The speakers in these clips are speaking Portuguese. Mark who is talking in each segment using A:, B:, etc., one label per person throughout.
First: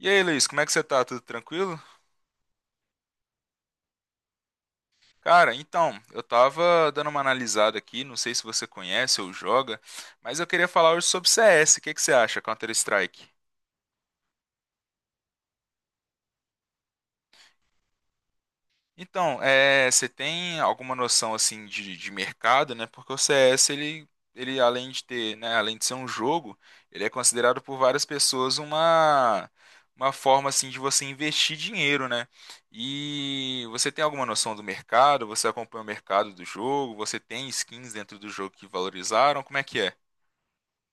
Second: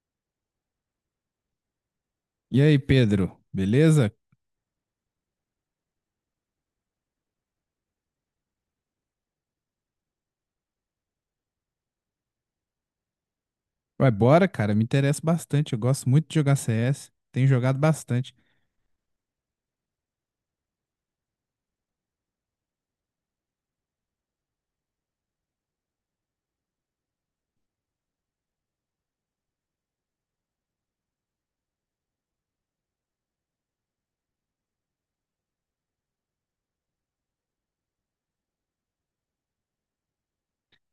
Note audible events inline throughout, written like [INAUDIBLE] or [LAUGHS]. A: E aí, Luiz, como é que você tá? Tudo tranquilo?
B: E aí, Pedro, beleza?
A: Cara, então, eu tava dando uma analisada aqui, não sei se você conhece ou joga, mas eu queria falar hoje sobre CS. O que que você acha, Counter-Strike?
B: Vai, bora, cara. Me interessa bastante. Eu gosto muito de jogar CS. Tenho jogado bastante.
A: Então, você tem alguma noção assim de mercado, né? Porque o CS ele além de ter, né, além de ser um jogo, ele é considerado por várias pessoas uma forma assim de você investir dinheiro, né? E você tem alguma noção do mercado? Você acompanha o mercado do jogo? Você tem skins dentro do jogo que valorizaram? Como é que é?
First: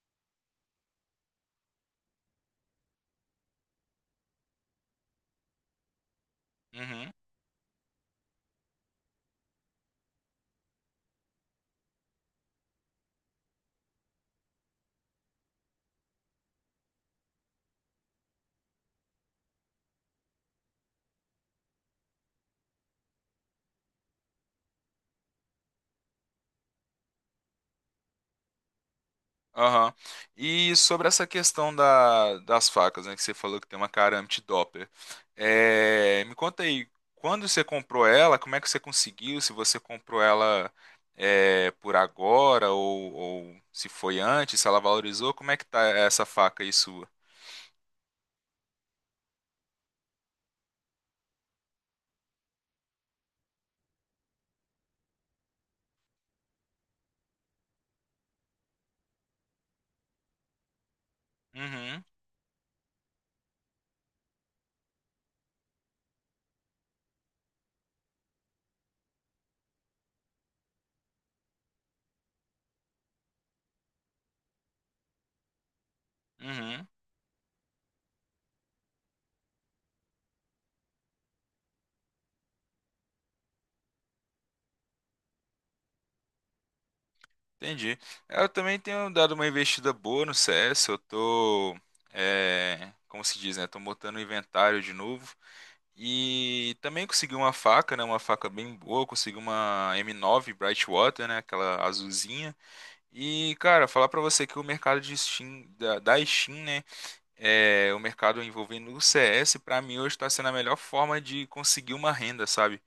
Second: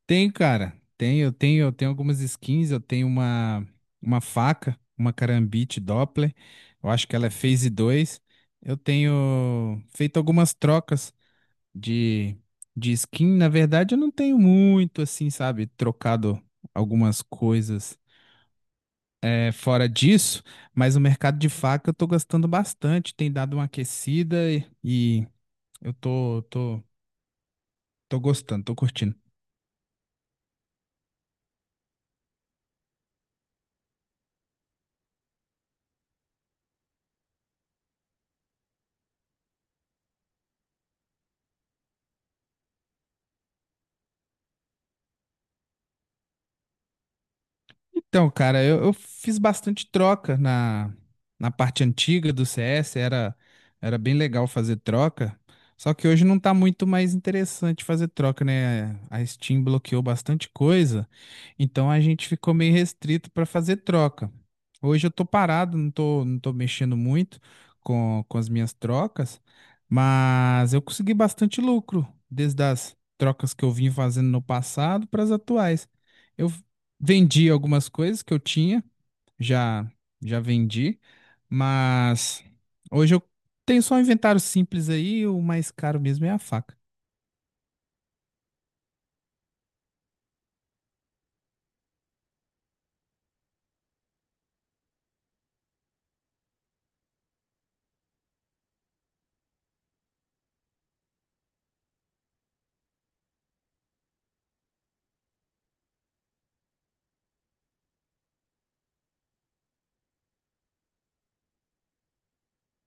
B: Tenho, cara. Eu tenho algumas skins. Eu tenho uma faca, uma Karambit Doppler. Eu acho
A: Uhum.
B: que ela é Phase 2. Eu tenho feito algumas trocas de, de skin. Na verdade, eu não tenho muito, assim, sabe? Trocado algumas coisas fora disso, mas o mercado de faca eu tô gostando bastante, tem dado uma aquecida e eu tô gostando, tô curtindo.
A: Aham. E sobre essa questão das facas, né, que você falou que tem uma cara anti-dopper. Me conta aí, quando você comprou ela, como é que você conseguiu? Se você comprou ela por agora ou se foi antes, se ela valorizou, como é que tá essa faca aí sua?
B: Então, cara, eu fiz bastante troca na parte antiga do CS, era bem legal fazer troca, só que hoje não tá muito mais interessante fazer troca, né? A Steam bloqueou bastante coisa, então a
A: Uhum,
B: gente ficou meio restrito para fazer troca. Hoje eu tô parado, não tô mexendo muito com as minhas trocas, mas eu consegui bastante lucro desde as trocas que eu vim fazendo no passado para as atuais. Eu
A: uhum,
B: vendi algumas coisas que eu tinha, já já vendi, mas hoje eu tenho só um inventário simples aí, o mais caro mesmo é a faca.
A: entendi. Eu também tenho dado uma investida boa no CS, eu tô, como se diz, né? Tô montando o inventário de novo. E também consegui uma faca, né? Uma faca bem boa. Consegui uma M9 Brightwater, né? Aquela azulzinha. E, cara, falar pra você que o mercado de Steam, da Steam, né? O mercado envolvendo o CS, pra mim hoje tá sendo a melhor forma de conseguir uma renda, sabe?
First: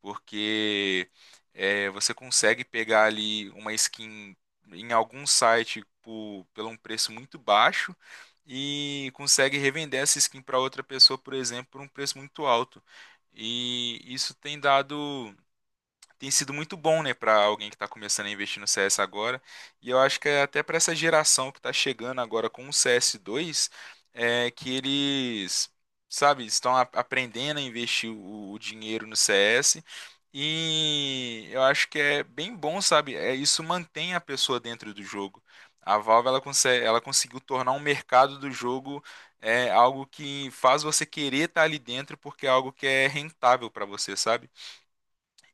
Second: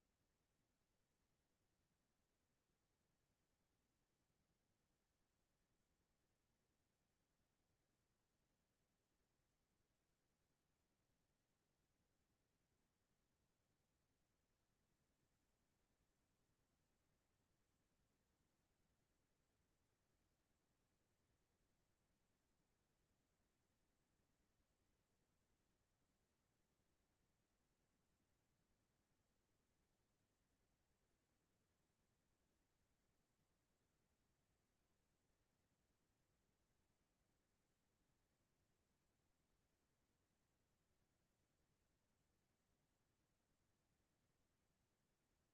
A: Porque você consegue pegar ali uma skin em algum site pelo um preço muito baixo e consegue revender essa skin para outra pessoa, por exemplo, por um preço muito alto. E isso tem sido muito bom, né, para alguém que está começando a investir no CS agora. E eu acho que é até para essa geração que está chegando agora com o CS2, é que eles, sabe, aprendendo a investir o dinheiro no CS. E eu acho que é bem bom, sabe? Isso mantém a pessoa dentro do jogo. A Valve ela conseguiu tornar um mercado do jogo é algo que faz você querer estar ali dentro porque é algo que é rentável para você, sabe?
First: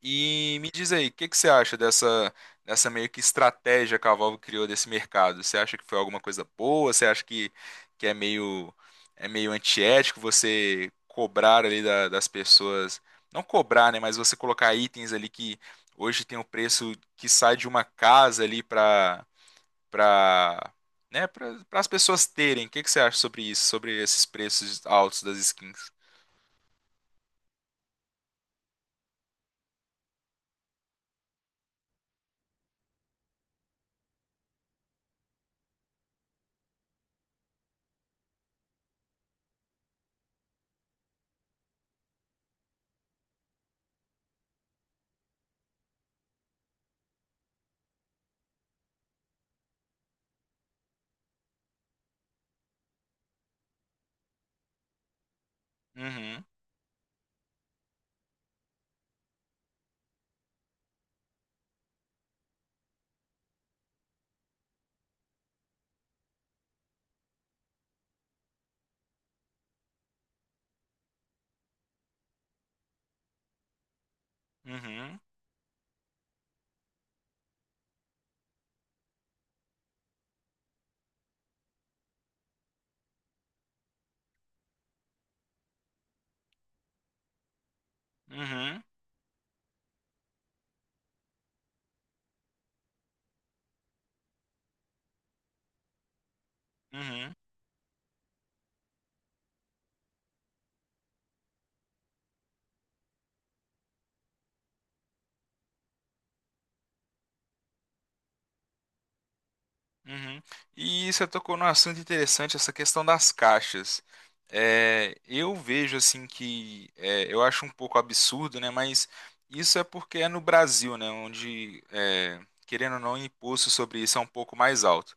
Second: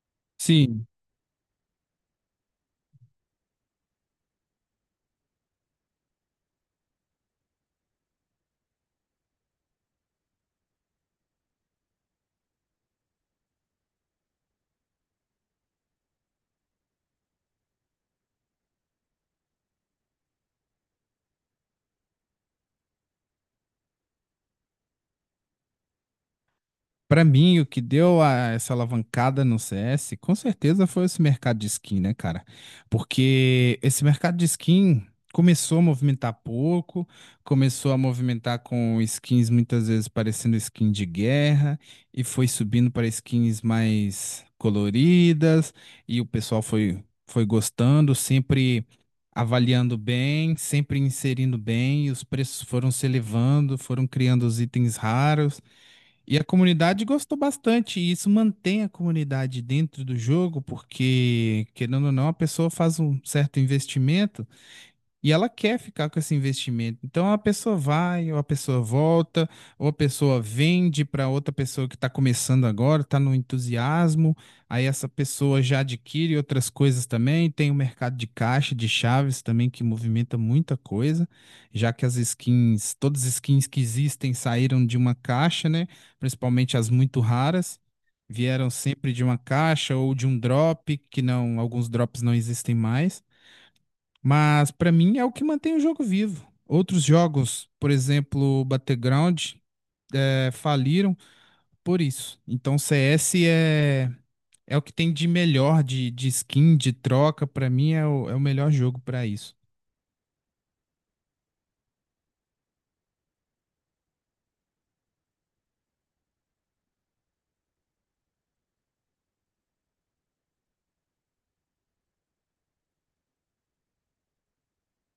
A: E me
B: Sim.
A: diz aí, o que que você acha dessa meio que estratégia que a Valve criou desse mercado? Você acha que foi alguma coisa boa? Você acha que, que é meio, é meio antiético você cobrar ali das pessoas? Não cobrar, né? Mas você colocar itens ali que hoje tem um preço que sai de uma casa ali para, né? Para as pessoas terem. O que que você acha sobre isso? Sobre esses preços altos das skins?
B: Pra mim, o que deu essa alavancada no CS, com certeza foi esse mercado de skin, né, cara? Porque esse mercado de skin começou a movimentar pouco, começou a movimentar com skins muitas vezes parecendo skin de guerra, e foi subindo para skins mais coloridas, e o pessoal foi, foi gostando, sempre avaliando bem, sempre inserindo bem, e os preços foram se elevando, foram criando os itens raros. E
A: Uhum,
B: a comunidade gostou bastante, e isso mantém a comunidade dentro do jogo, porque, querendo ou não, a pessoa faz um certo investimento. E ela quer ficar com esse investimento. Então a pessoa vai, ou a pessoa volta, ou a pessoa vende para outra pessoa que está começando agora, está no entusiasmo. Aí essa
A: uhum,
B: pessoa já adquire outras coisas também. Tem o mercado de caixa, de chaves também, que movimenta muita coisa, já que as skins, todas as skins que existem saíram de uma caixa, né? Principalmente as muito raras. Vieram
A: uhum,
B: sempre de uma caixa ou de um drop, que não, alguns drops não existem mais. Mas para mim é o que mantém o jogo vivo. Outros
A: uhum.
B: jogos, por exemplo, Battleground, faliram por isso. Então CS é o que tem de melhor de skin, de troca. Para mim é é o melhor jogo para isso.
A: Uhum. E você tocou num assunto interessante, essa questão das caixas. Eu vejo assim eu acho um pouco absurdo, né? Mas isso é porque é no Brasil, né? Onde, querendo ou não, o imposto sobre isso é um pouco mais alto.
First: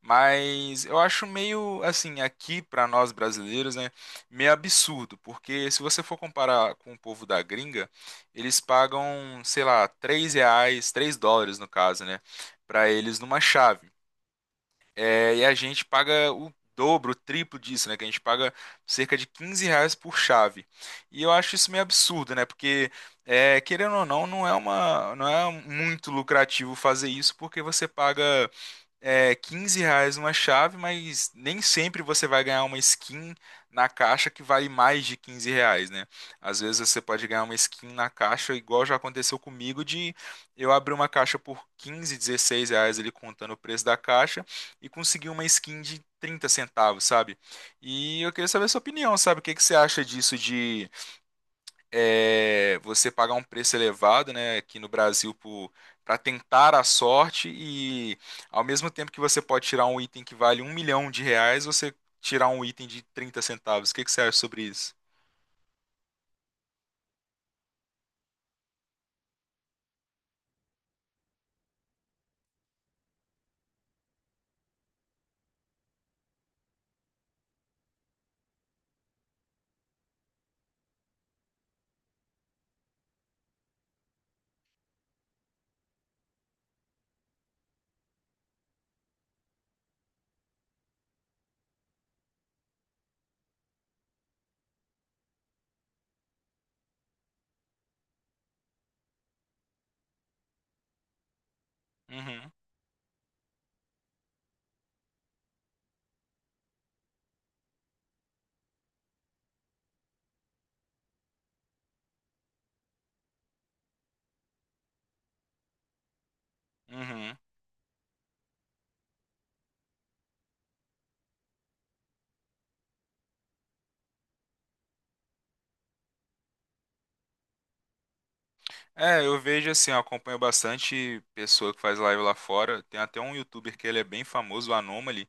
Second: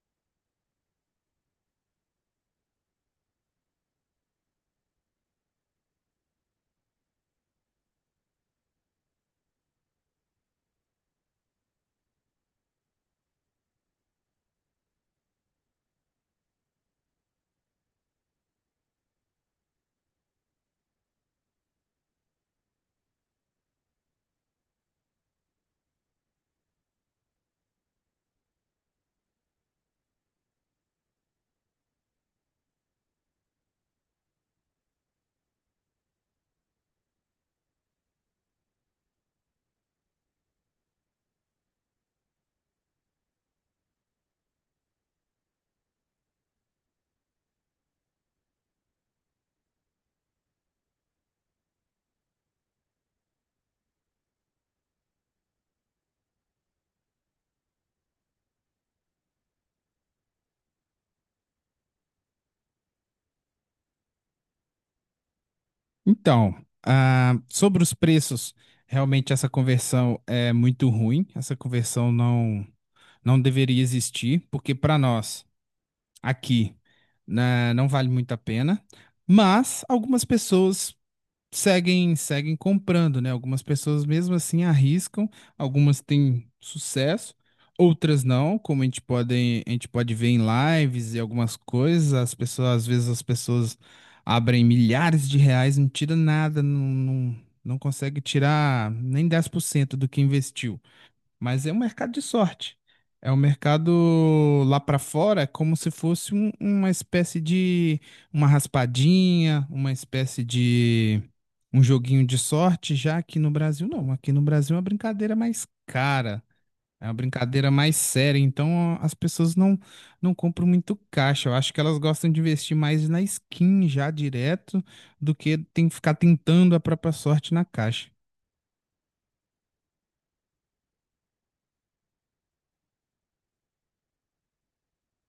A: Mas eu acho meio assim, aqui para nós brasileiros, né? Meio absurdo, porque se você for comparar com o povo da gringa, eles pagam, sei lá, R$ 3, US$ 3 no caso, né? Para eles numa chave. E a gente paga o dobro, o triplo disso, né? Que a gente paga cerca de R$ 15 por chave. E eu acho isso meio absurdo, né? Porque, querendo ou não, não é uma, não é muito lucrativo fazer isso, porque você paga R$ 15 uma chave, mas nem sempre você vai ganhar uma skin na caixa que vale mais de R$ 15, né? Às vezes você pode ganhar uma skin na caixa, igual já aconteceu comigo, de eu abrir uma caixa por 15 16 reais ali contando o preço da caixa e conseguir uma skin de R$ 0,30, sabe? E eu queria saber a sua opinião, sabe? O que que você acha disso de você pagar um preço elevado, né, aqui no Brasil para tentar a sorte e ao mesmo tempo que você pode tirar um item que vale um milhão de reais, você tirar um item de R$ 0,30. O que que você acha sobre isso?
B: Então, sobre os preços, realmente essa conversão é muito ruim. Essa conversão não deveria existir, porque para nós aqui, né, não vale muito a pena. Mas algumas pessoas seguem comprando, né? Algumas pessoas mesmo assim arriscam, algumas têm sucesso, outras não, como a gente pode ver em lives e algumas coisas, às vezes as pessoas abrem milhares de reais, não tira nada, não, não, não consegue tirar nem 10% do que investiu. Mas é um mercado de
A: Uhum,
B: sorte. É um mercado lá para fora, é como se fosse uma espécie de uma raspadinha, uma espécie de um joguinho de sorte. Já aqui no Brasil, não. Aqui no Brasil é uma brincadeira mais cara, é uma
A: uhum.
B: brincadeira mais séria. Então as pessoas não, não compram muito caixa. Eu acho que elas gostam de investir mais na skin já direto do que tem que ficar tentando a própria sorte na caixa.
A: Eu vejo assim, eu acompanho bastante pessoa que faz live lá fora. Tem até um youtuber que ele é bem famoso, o Anomaly.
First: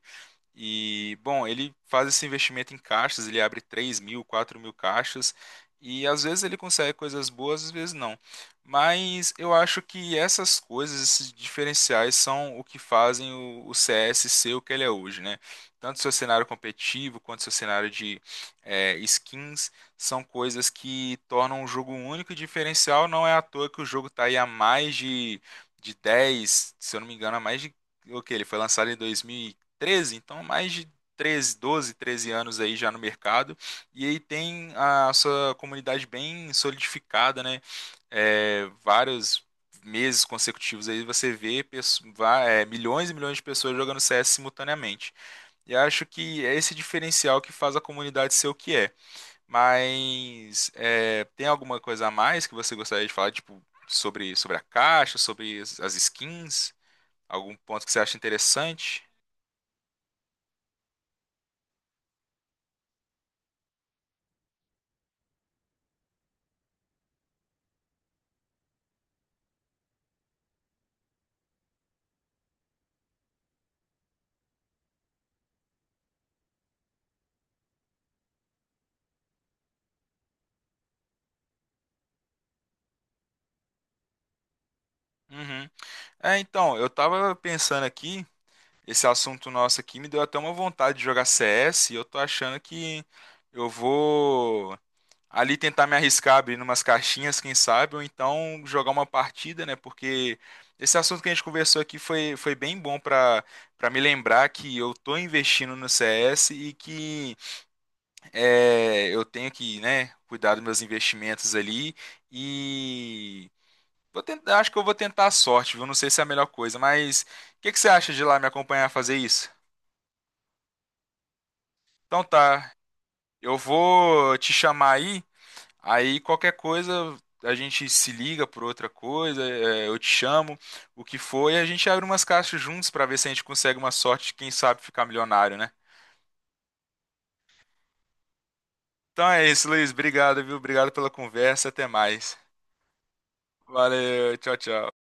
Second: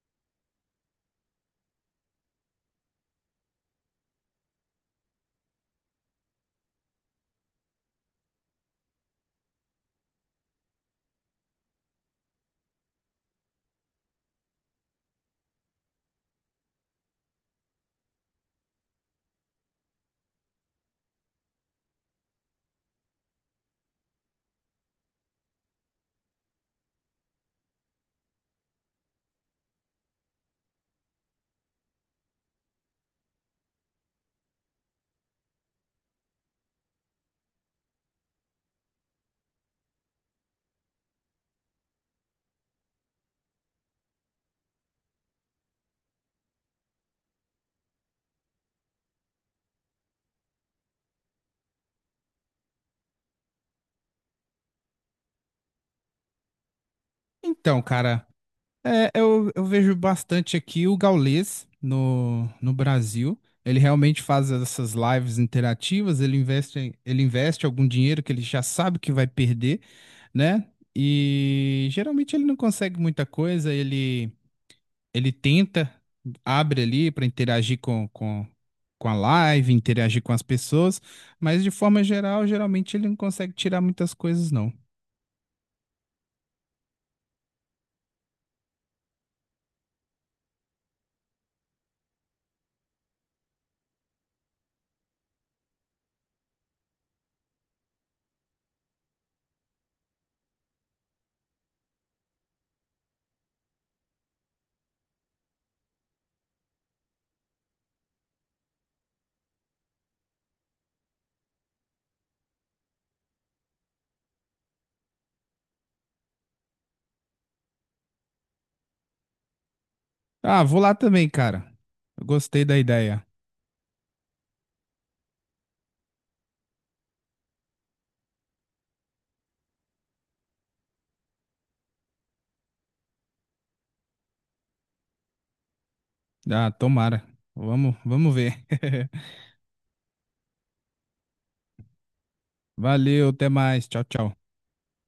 A: E, bom, ele faz esse investimento em caixas, ele abre 3 mil, 4 mil caixas, e às vezes ele consegue coisas boas, às vezes não. Mas eu acho que essas coisas, esses diferenciais, são o que fazem o CS ser o que ele é hoje, né? Tanto seu cenário competitivo quanto seu cenário de skins são coisas que tornam o jogo único e diferencial. Não é à toa que o jogo está aí há mais de 10 se eu não me engano, há mais de. O que? Ele foi lançado em 2000 13, então mais de 13, 12, 13 anos aí já no mercado, e aí tem a sua comunidade bem solidificada, né? Vários meses consecutivos aí você vê milhões e milhões de pessoas jogando CS simultaneamente. E acho que é esse diferencial que faz a comunidade ser o que é. Mas tem alguma coisa a mais que você gostaria de falar, tipo, sobre a caixa, sobre as skins? Algum
B: Então,
A: ponto que você acha
B: cara.
A: interessante?
B: Eu vejo bastante aqui o Gaules no Brasil. Ele realmente faz essas lives interativas, ele investe algum dinheiro que ele já sabe que vai perder, né? E geralmente ele não consegue muita coisa, ele tenta, abre ali para com a live, interagir com as pessoas, mas de forma geral, geralmente ele não consegue tirar muitas coisas, não.
A: Uhum. Então, eu tava pensando aqui, esse assunto nosso aqui me deu até uma vontade de jogar CS, e eu tô achando que eu vou ali tentar me arriscar, abrir umas caixinhas, quem sabe, ou então jogar uma partida, né? Porque esse assunto que a gente conversou aqui foi bem bom pra para me lembrar que eu tô investindo no CS e que eu tenho que, né, cuidar dos meus investimentos ali. E vou tentar, acho que eu vou tentar a sorte, viu? Não sei se é a melhor coisa, mas o que que você acha de ir lá me acompanhar a fazer isso?
B: Ah, vou lá também, cara.
A: Então
B: Eu gostei
A: tá,
B: da ideia.
A: eu vou te chamar aí, aí qualquer coisa a gente se liga por outra coisa, eu te chamo, o que for, e a gente abre umas caixas juntos pra ver se a gente consegue uma sorte, de, quem sabe ficar milionário, né?
B: Ah, tomara. Vamos ver. [LAUGHS]
A: Então é isso, Luiz, obrigado, viu? Obrigado pela conversa, até mais.
B: Valeu, até mais. Tchau, tchau.
A: Valeu, tchau, tchau.